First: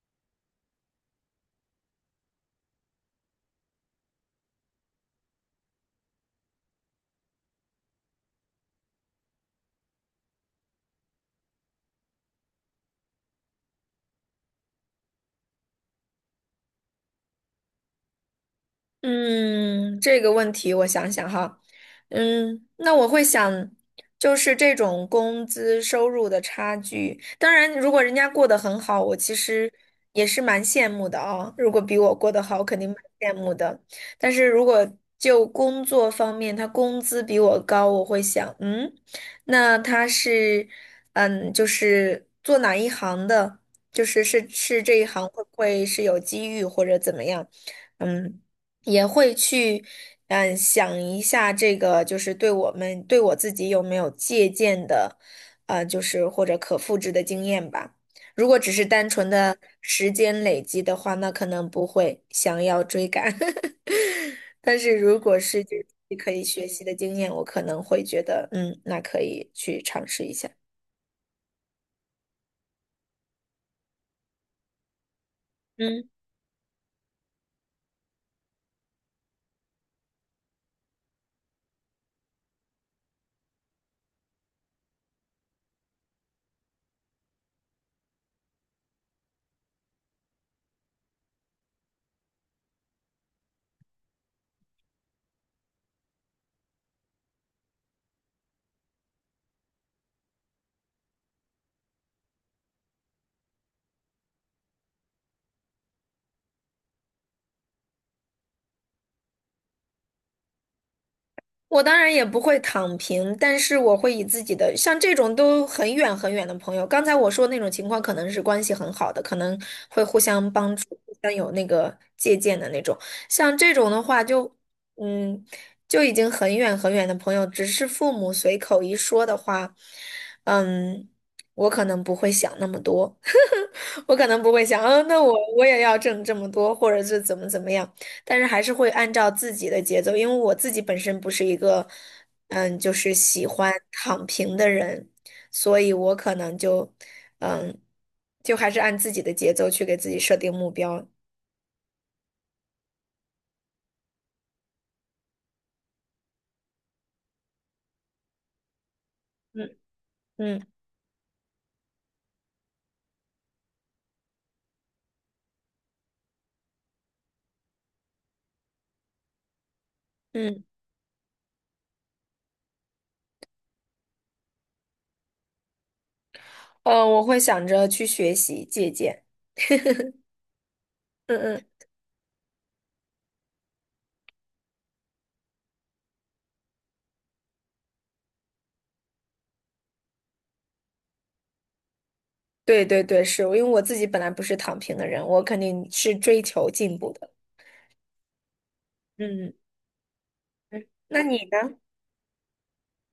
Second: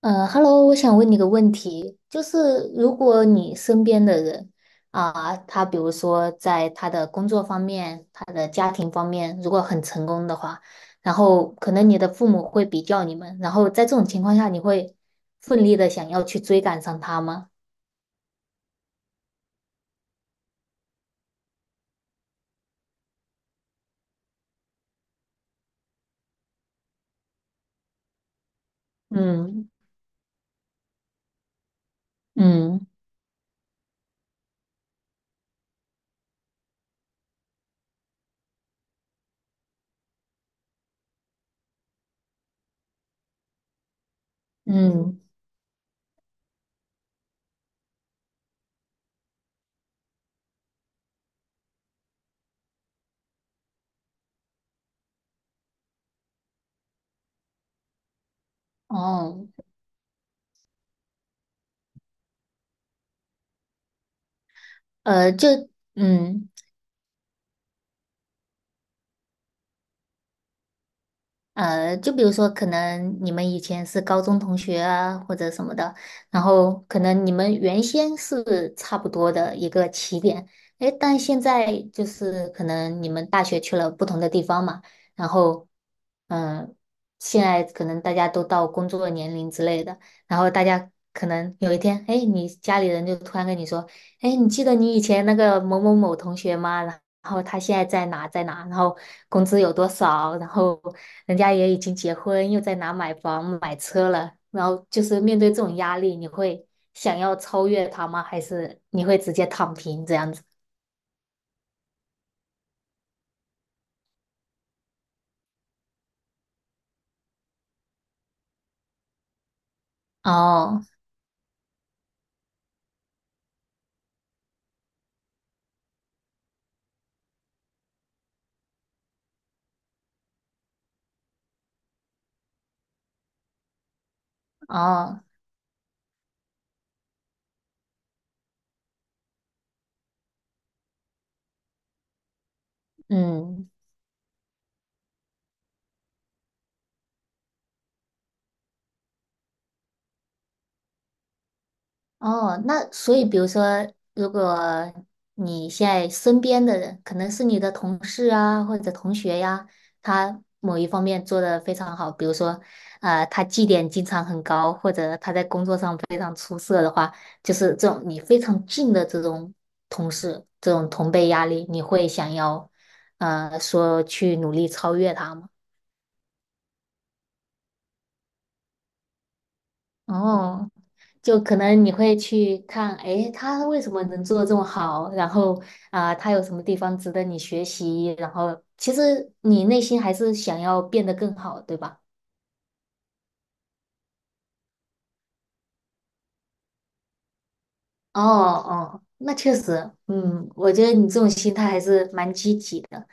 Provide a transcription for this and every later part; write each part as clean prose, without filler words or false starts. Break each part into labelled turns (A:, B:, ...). A: 嗯 hello 我想问你个问题，就是如果你身边的人啊，他比如说在他的工作方面、他的家庭方面，如果很成功的话，然后可能你的父母会比较你们，然后在这种情况下，你会奋力的想要去追赶上他吗？
B: 嗯，这个问题我想想哈，那我会想，就是这种工资收入的差距。当然，如果人家过得很好，我其
A: 嗯
B: 实也是蛮羡慕的啊。如果比我过得好，肯
A: 嗯
B: 定蛮羡慕的。但是如果就工作方面，他工资比我高，我会想，那他是，就是做哪一行的？就是这一
A: 嗯，
B: 行会不会是有机遇或者怎么样？嗯。也会去，想一下这个就是对我们对我自己有没有借鉴的，就是或者可复制的经验吧。如果只是单纯
A: 哦，
B: 的时间累积的话，那可能不会想要追赶。但是如
A: 呃，
B: 果是就
A: 就
B: 是可以
A: 嗯。
B: 学习的经验，我可能会觉得，那可以去尝试一下。
A: 就比如说，可能你们以前是高中同学啊，或者什么的，
B: 嗯。
A: 然后可能你们原先是差不多的一个起点，诶，但现在就是可能你们大学去了不同的地方嘛，然后，嗯、现在可能大家都到工作年龄之类的，然后大家可能有一天，诶，你家里人就突然跟你说，诶，你记得你以前那个某某某同学吗？然后他现在在哪在哪，然后工资有多少，然后。人家也已经结婚，又在哪买房买车了，然后就是面对这种压力，你会想要超越他吗？还是你会直接躺平这样子？
B: 我当然也不会躺平，但是我会以自己的，像这种都很远很远的朋友，刚才我说那种情况，可能是关系很好的，可能会互相帮
A: 哦
B: 助，互相有那个借鉴的那种。像这种的话就，嗯，就已经很远很远的朋友，只是父母随口一说的话，嗯，我可能不会想那么多。我可能不会想，
A: 哦，
B: 那我也要挣这么多，或者是怎么样，但是还是会按照自己的节奏，因为我自己本身不是一个，就是喜
A: 嗯。
B: 欢躺平的人，所以我可能就，嗯，就还是按自己的节奏去给自己设定目标。
A: 哦，那所以，比如说，如果你现在身边的人，可能是你的同事啊，或者同学呀，
B: 嗯
A: 他
B: 嗯
A: 某一方面做得非常好，比如说，他绩点经常很高，或者他在工作上非常出色的话，就是这种你非常近的这种同事，
B: 嗯。
A: 这种同辈压力，你会想要，说去努力超越他吗？
B: 我会想着去学习借鉴。
A: 哦，
B: 嗯
A: 就可
B: 嗯，
A: 能你会去看，诶，他为什么能做的这么好？然后啊，他有什么地方值得你学习？然后其实你内心还是想要变得更好，对吧？
B: 对对对，是因为我自己本来不是躺平的人，我肯定是追求进步的。
A: 哦哦，那
B: 嗯嗯。
A: 确实，嗯，我觉
B: 嗯
A: 得你这
B: 那
A: 种
B: 你
A: 心
B: 呢？
A: 态还是蛮积极的。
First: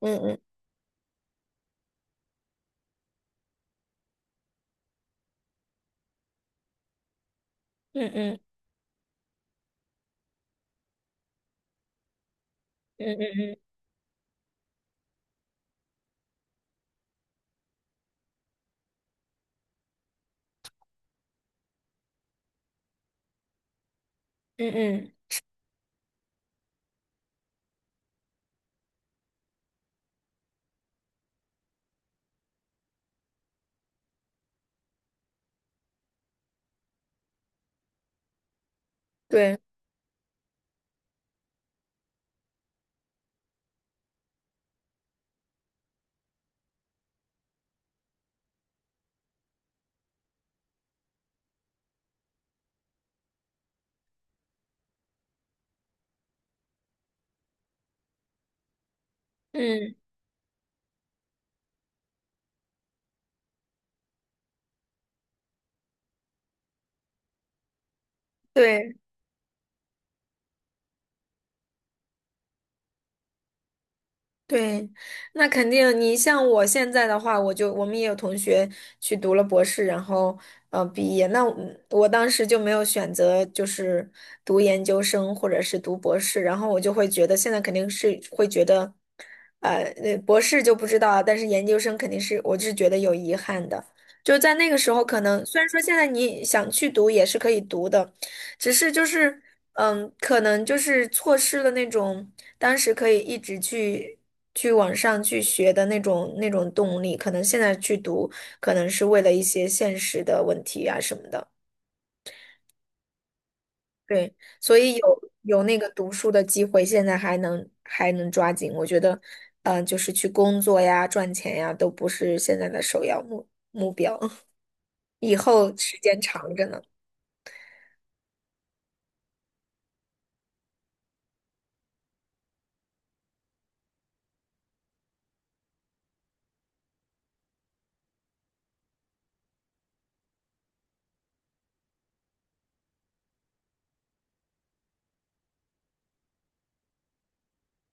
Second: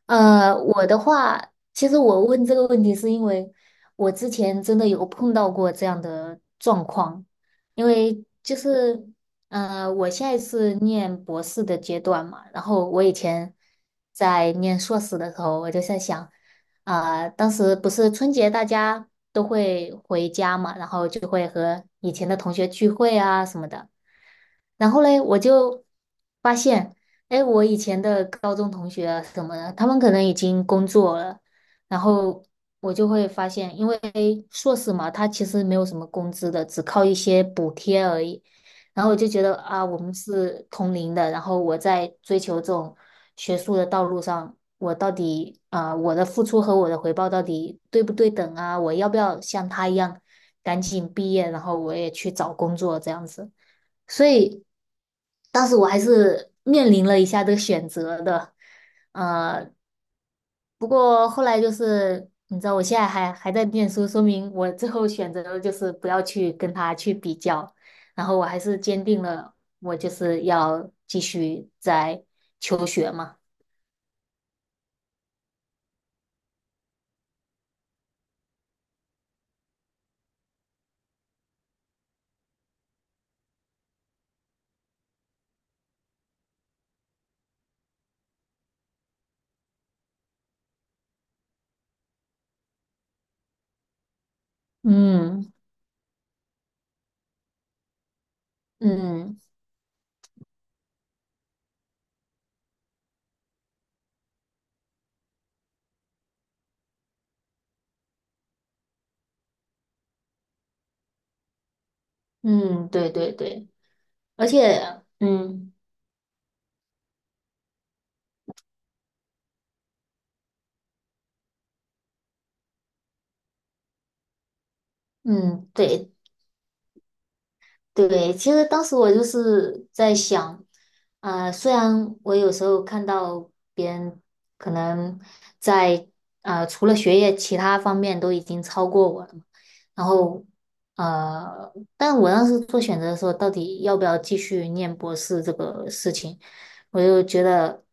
B: 嗯嗯
A: 我的话，其实我问这个问题是因为我之前真的有碰到过这样的状况，因
B: 嗯
A: 为
B: 嗯。
A: 就是，我现在是念博士的阶段嘛，然后我
B: 嗯
A: 以前
B: 嗯
A: 在念硕士的时候，我就在想，啊、当时不是春节大家都会回家嘛，然后就会和以前的同学聚会啊什么的。
B: 嗯
A: 然后
B: 嗯，
A: 嘞，我就发现，哎，我以前的高中同学啊什么的，他们可能已经工作了，然后我就会发现，因为硕士嘛，他其实没有什么工资的，只靠一些补贴而已。然后我就觉得
B: 对，
A: 啊，我们是同龄的，然后我在追求这种学术的道路上，我到底啊、我的付出和我的回报到底对不对等啊？我要不要像他一样赶紧毕业，然后我也去找工作这样子？所以当时我还是面临了一下这个选择的，呃，
B: 嗯
A: 不过后来就是你知道，我现在还在念书，说明我最后选择的就是不要去跟他去比较，然后我还是
B: 对，
A: 坚定了我就是要继续在求学嘛，
B: 对，那肯定。你像我现在的话，我们也有同学去读了博士，然后毕业。那我当时就没有选择，就是读研究生或者是读博士，然后我就会觉得现在肯定是会觉得，博士就不知道啊，但是研究生肯定是我是觉得有遗憾的。就在那个时候，可能
A: 嗯
B: 虽然说现在你想去读也是可以读的，只是就
A: 嗯
B: 是可能就是错失了那种。当时可以一直去往上去学的那种动力，可能现在去读，可能是为了一些现实的问题啊什么的。
A: 嗯，对对对，
B: 对，
A: 而
B: 所以
A: 且
B: 有那个读书的机会，现在还能抓紧。我觉得，就是去工作呀、赚钱呀，都不是现在的首要目标，以
A: 嗯
B: 后时
A: 对，
B: 间长着呢。
A: 对，其实当时我就是在想，啊，虽然我有时候看到别人可能在啊，除了学业其他方面都已经超过我了嘛，然后但我当时做选择的时候，到底要不要继续念博士这个事情，我就觉得，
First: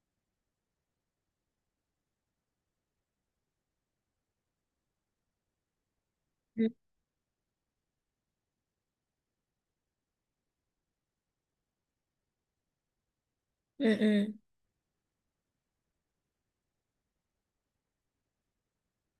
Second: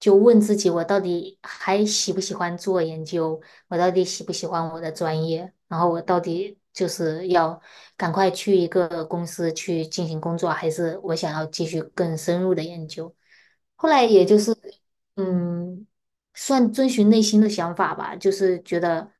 A: 就问自己，我到底还喜不喜欢做研究？我到底喜不喜欢我的专业？然后我到底
B: 嗯
A: 就是要赶快去一个公司去进行工作，还是我想要继续更深入的研究？后
B: 嗯
A: 来也
B: 嗯。
A: 就是，嗯，算遵循内心的想法吧，就是觉得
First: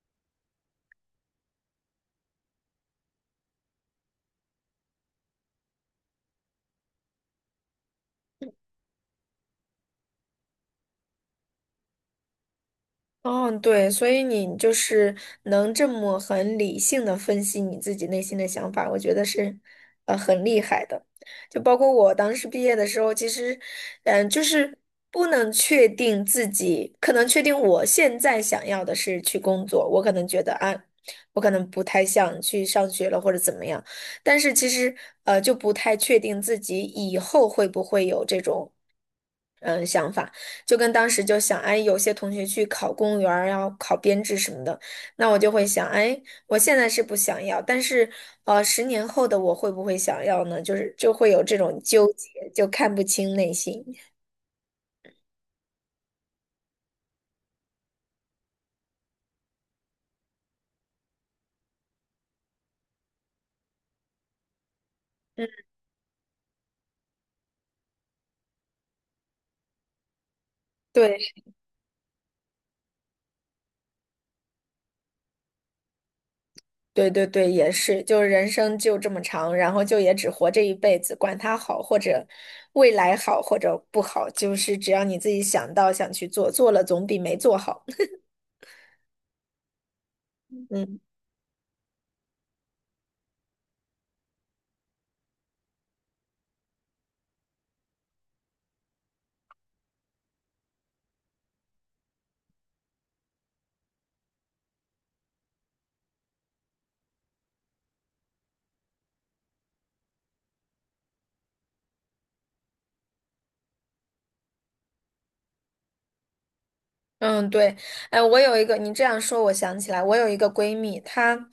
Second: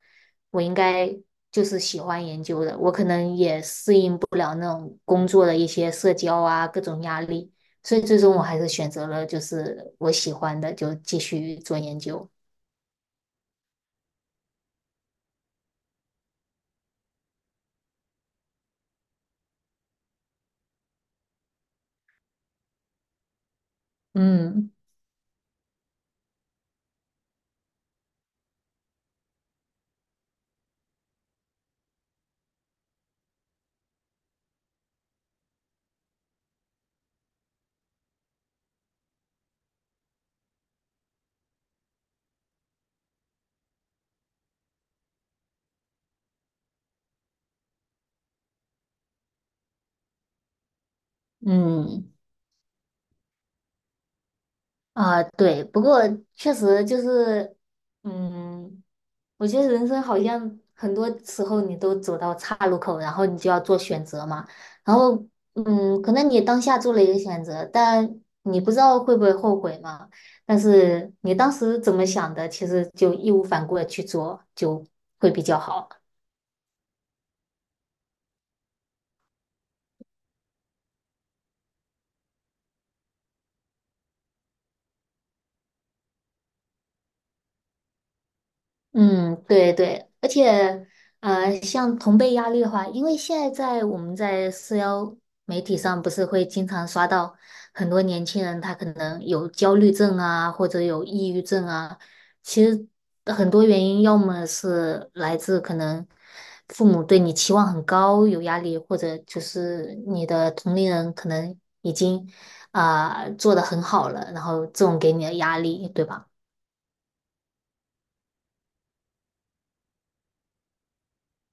A: 我应该就是喜欢研究的，我可能也适应不了那种工作的一些社交啊，各种压力。所以最终我还是选择了就是我喜欢的，就继续做研究。
B: 嗯，对，所以你就是能这么很理性的分析你自己内心的想法，我觉得是，很厉害的。就包括我当时毕业的时候，其实，就
A: 嗯
B: 是不能确定自己，可能确定我现在想要的是去工作，我可能觉得啊，我可能不太想去上学了或者怎么样，但是其实，就不太确定自己以后会不会有这种。想法。就跟当时就想，哎，有些同学去考公务员儿，要考编制什么的，那我就会想，哎，我现在是不想要，但是，10年后的我会不会想要呢？就是就会有这种纠
A: 嗯
B: 结，就看不清内心。
A: 啊，对，不过确实就是，嗯，我觉得人生好像很多时候你都走到岔路口，然后你就要做选择嘛。然后，
B: 嗯，
A: 嗯，可能你当下做了一个选择，但你不知道会不会后悔嘛。但是
B: 对，
A: 你当时怎么想的，其实就义无反顾的去做，就会比较好。
B: 对对对，也是，就是人生就这么长，然后就也只活这一辈子，管它好或者未来好或者不好，就是只要你自己想到想去做，做了总比没做好。
A: 嗯，对对，而且
B: 嗯。
A: 像同辈压力的话，因为现在在我们在社交媒体上，不是会经常刷到很多年轻人，他可能有焦虑症啊，或者有抑郁症啊。其实很多原因，要么是来自可能父母对你期望很高，有压力，或者就是你的同龄人可能已经啊、做得很好了，然后这种给你的压力，对吧？
B: 嗯，对，哎，我有一个，你这样说，我想起来，我有一个闺蜜，她，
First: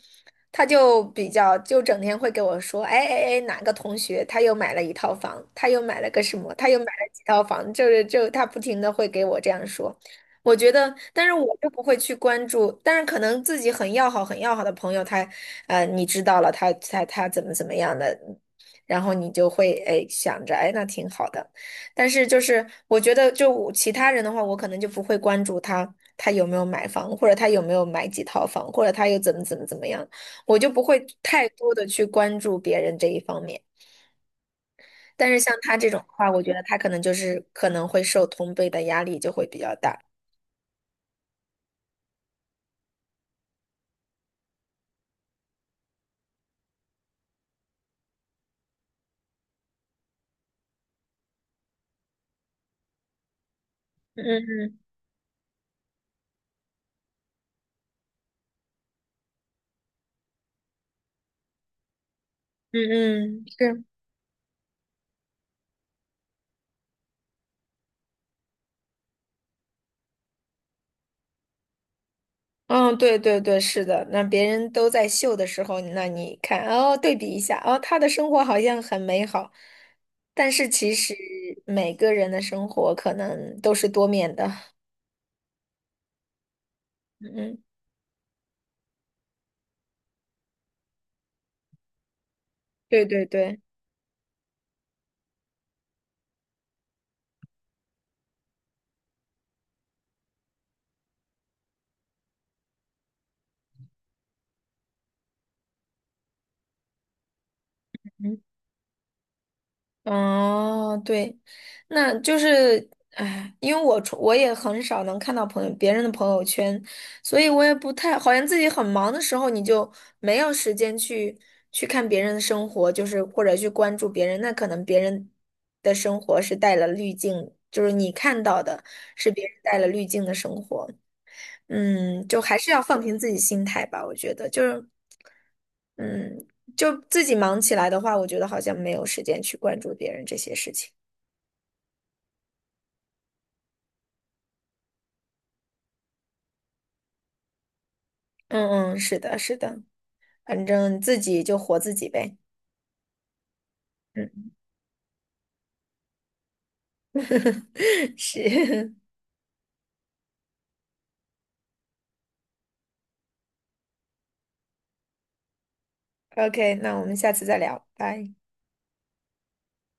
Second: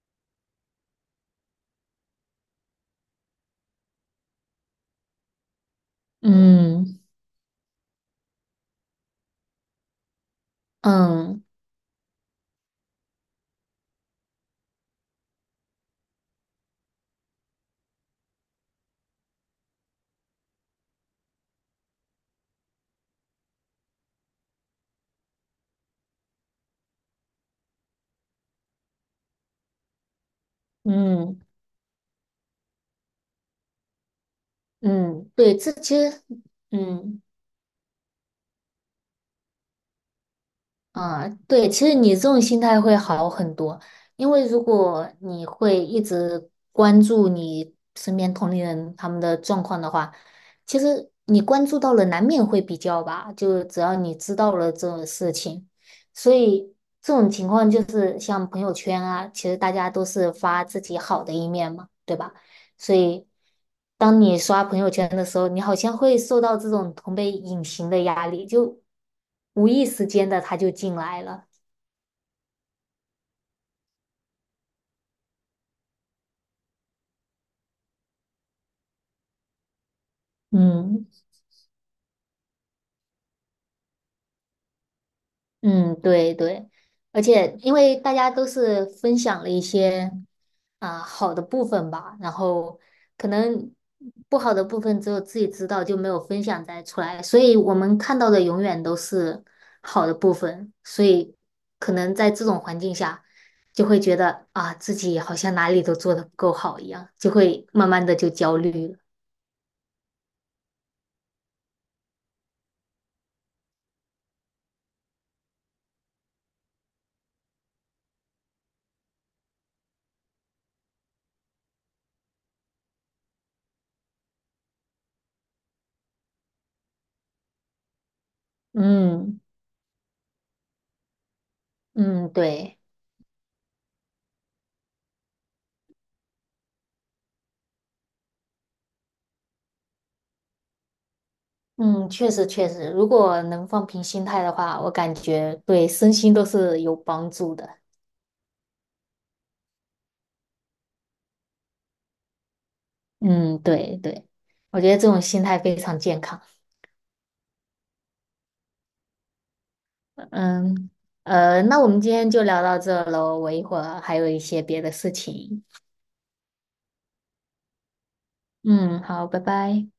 B: 她就比较，就整天会给我说，哎哎哎，哪个同学他又买了一套房，他又买了个什么，他又买
A: 嗯
B: 了几套房，就是就她不停的会给我这样说，我觉得，但是
A: 嗯。
B: 我就不会去关注，但是可能自己很要好、很要好的朋友，他，你知道了，他怎么样的，然后你就会哎想着，哎，那挺好的。但是就是我觉得，就我其他人的话，我可能就不会关注他有没有买房，或者他有没有买几套房，或者他又怎么样，我就不会
A: 嗯
B: 太多的去关注别人这一方面。但
A: 嗯，
B: 是像
A: 对，这
B: 他这
A: 其
B: 种的
A: 实，
B: 话，我觉得他可能就
A: 嗯
B: 是可能会受同辈的压力就会比较大。
A: 啊，对，其实你这种心态会好很多，因为如果你会一直关注你身边同龄人他们的状况的话，其实你关注到了，难免会比较吧。就只要你
B: 嗯
A: 知道了
B: 嗯
A: 这种事情，所以这种情况就是像朋友圈啊，其实大家都是发自己好的一面嘛，对吧？所以，
B: 嗯嗯，是。
A: 当你刷朋友圈的时候，你好像会受到这种同辈隐形的压力，就无意识间的他就进来了。
B: 嗯，对对对，是的。那别人都在秀的时候，那你看，哦，对比一下，哦，他的生活好像很美好，但是其
A: 嗯
B: 实每个人的生活可能都是多面的。
A: 嗯，对对，而
B: 嗯，
A: 且
B: 嗯
A: 因为大家都是分享了一些。啊、好的部分吧，然后
B: 对对
A: 可
B: 对。
A: 能不好的部分只有自己知道，就没有分享在出来，所以我们看到的永远都是好的部分，所以可能在这种环境下，就会觉得啊自己好像哪里都做的不够好一样，就会慢慢的就
B: 嗯。
A: 焦虑了。
B: 哦，对，那就是，哎，因为我也很少能看到朋友别人的朋友圈，所以我也不太，好像自己很忙的时候，你就没有时间去看别人的生活，就是或者去关注别人，那可能别人的生活是带了滤镜，就是你看到的是
A: 嗯
B: 别人带了滤镜的生活。
A: 嗯，
B: 就还是
A: 对，
B: 要放平自己心态吧，我觉得就是，嗯，就自己忙起来的话，我觉得好像没有时间去关注别人这些事情。
A: 嗯，确实确实，如果能放平心态的话，我感觉对身心都是有帮助的。
B: 嗯嗯，是的，是的，反正自己就活自己呗。
A: 嗯，对对，
B: 嗯，
A: 我觉得这种心态非常健康。
B: 是
A: 嗯，那我们今天就聊到这喽，我一会儿还有一些别的事情。
B: OK，那我们下次再聊，拜。
A: 嗯，好，拜拜。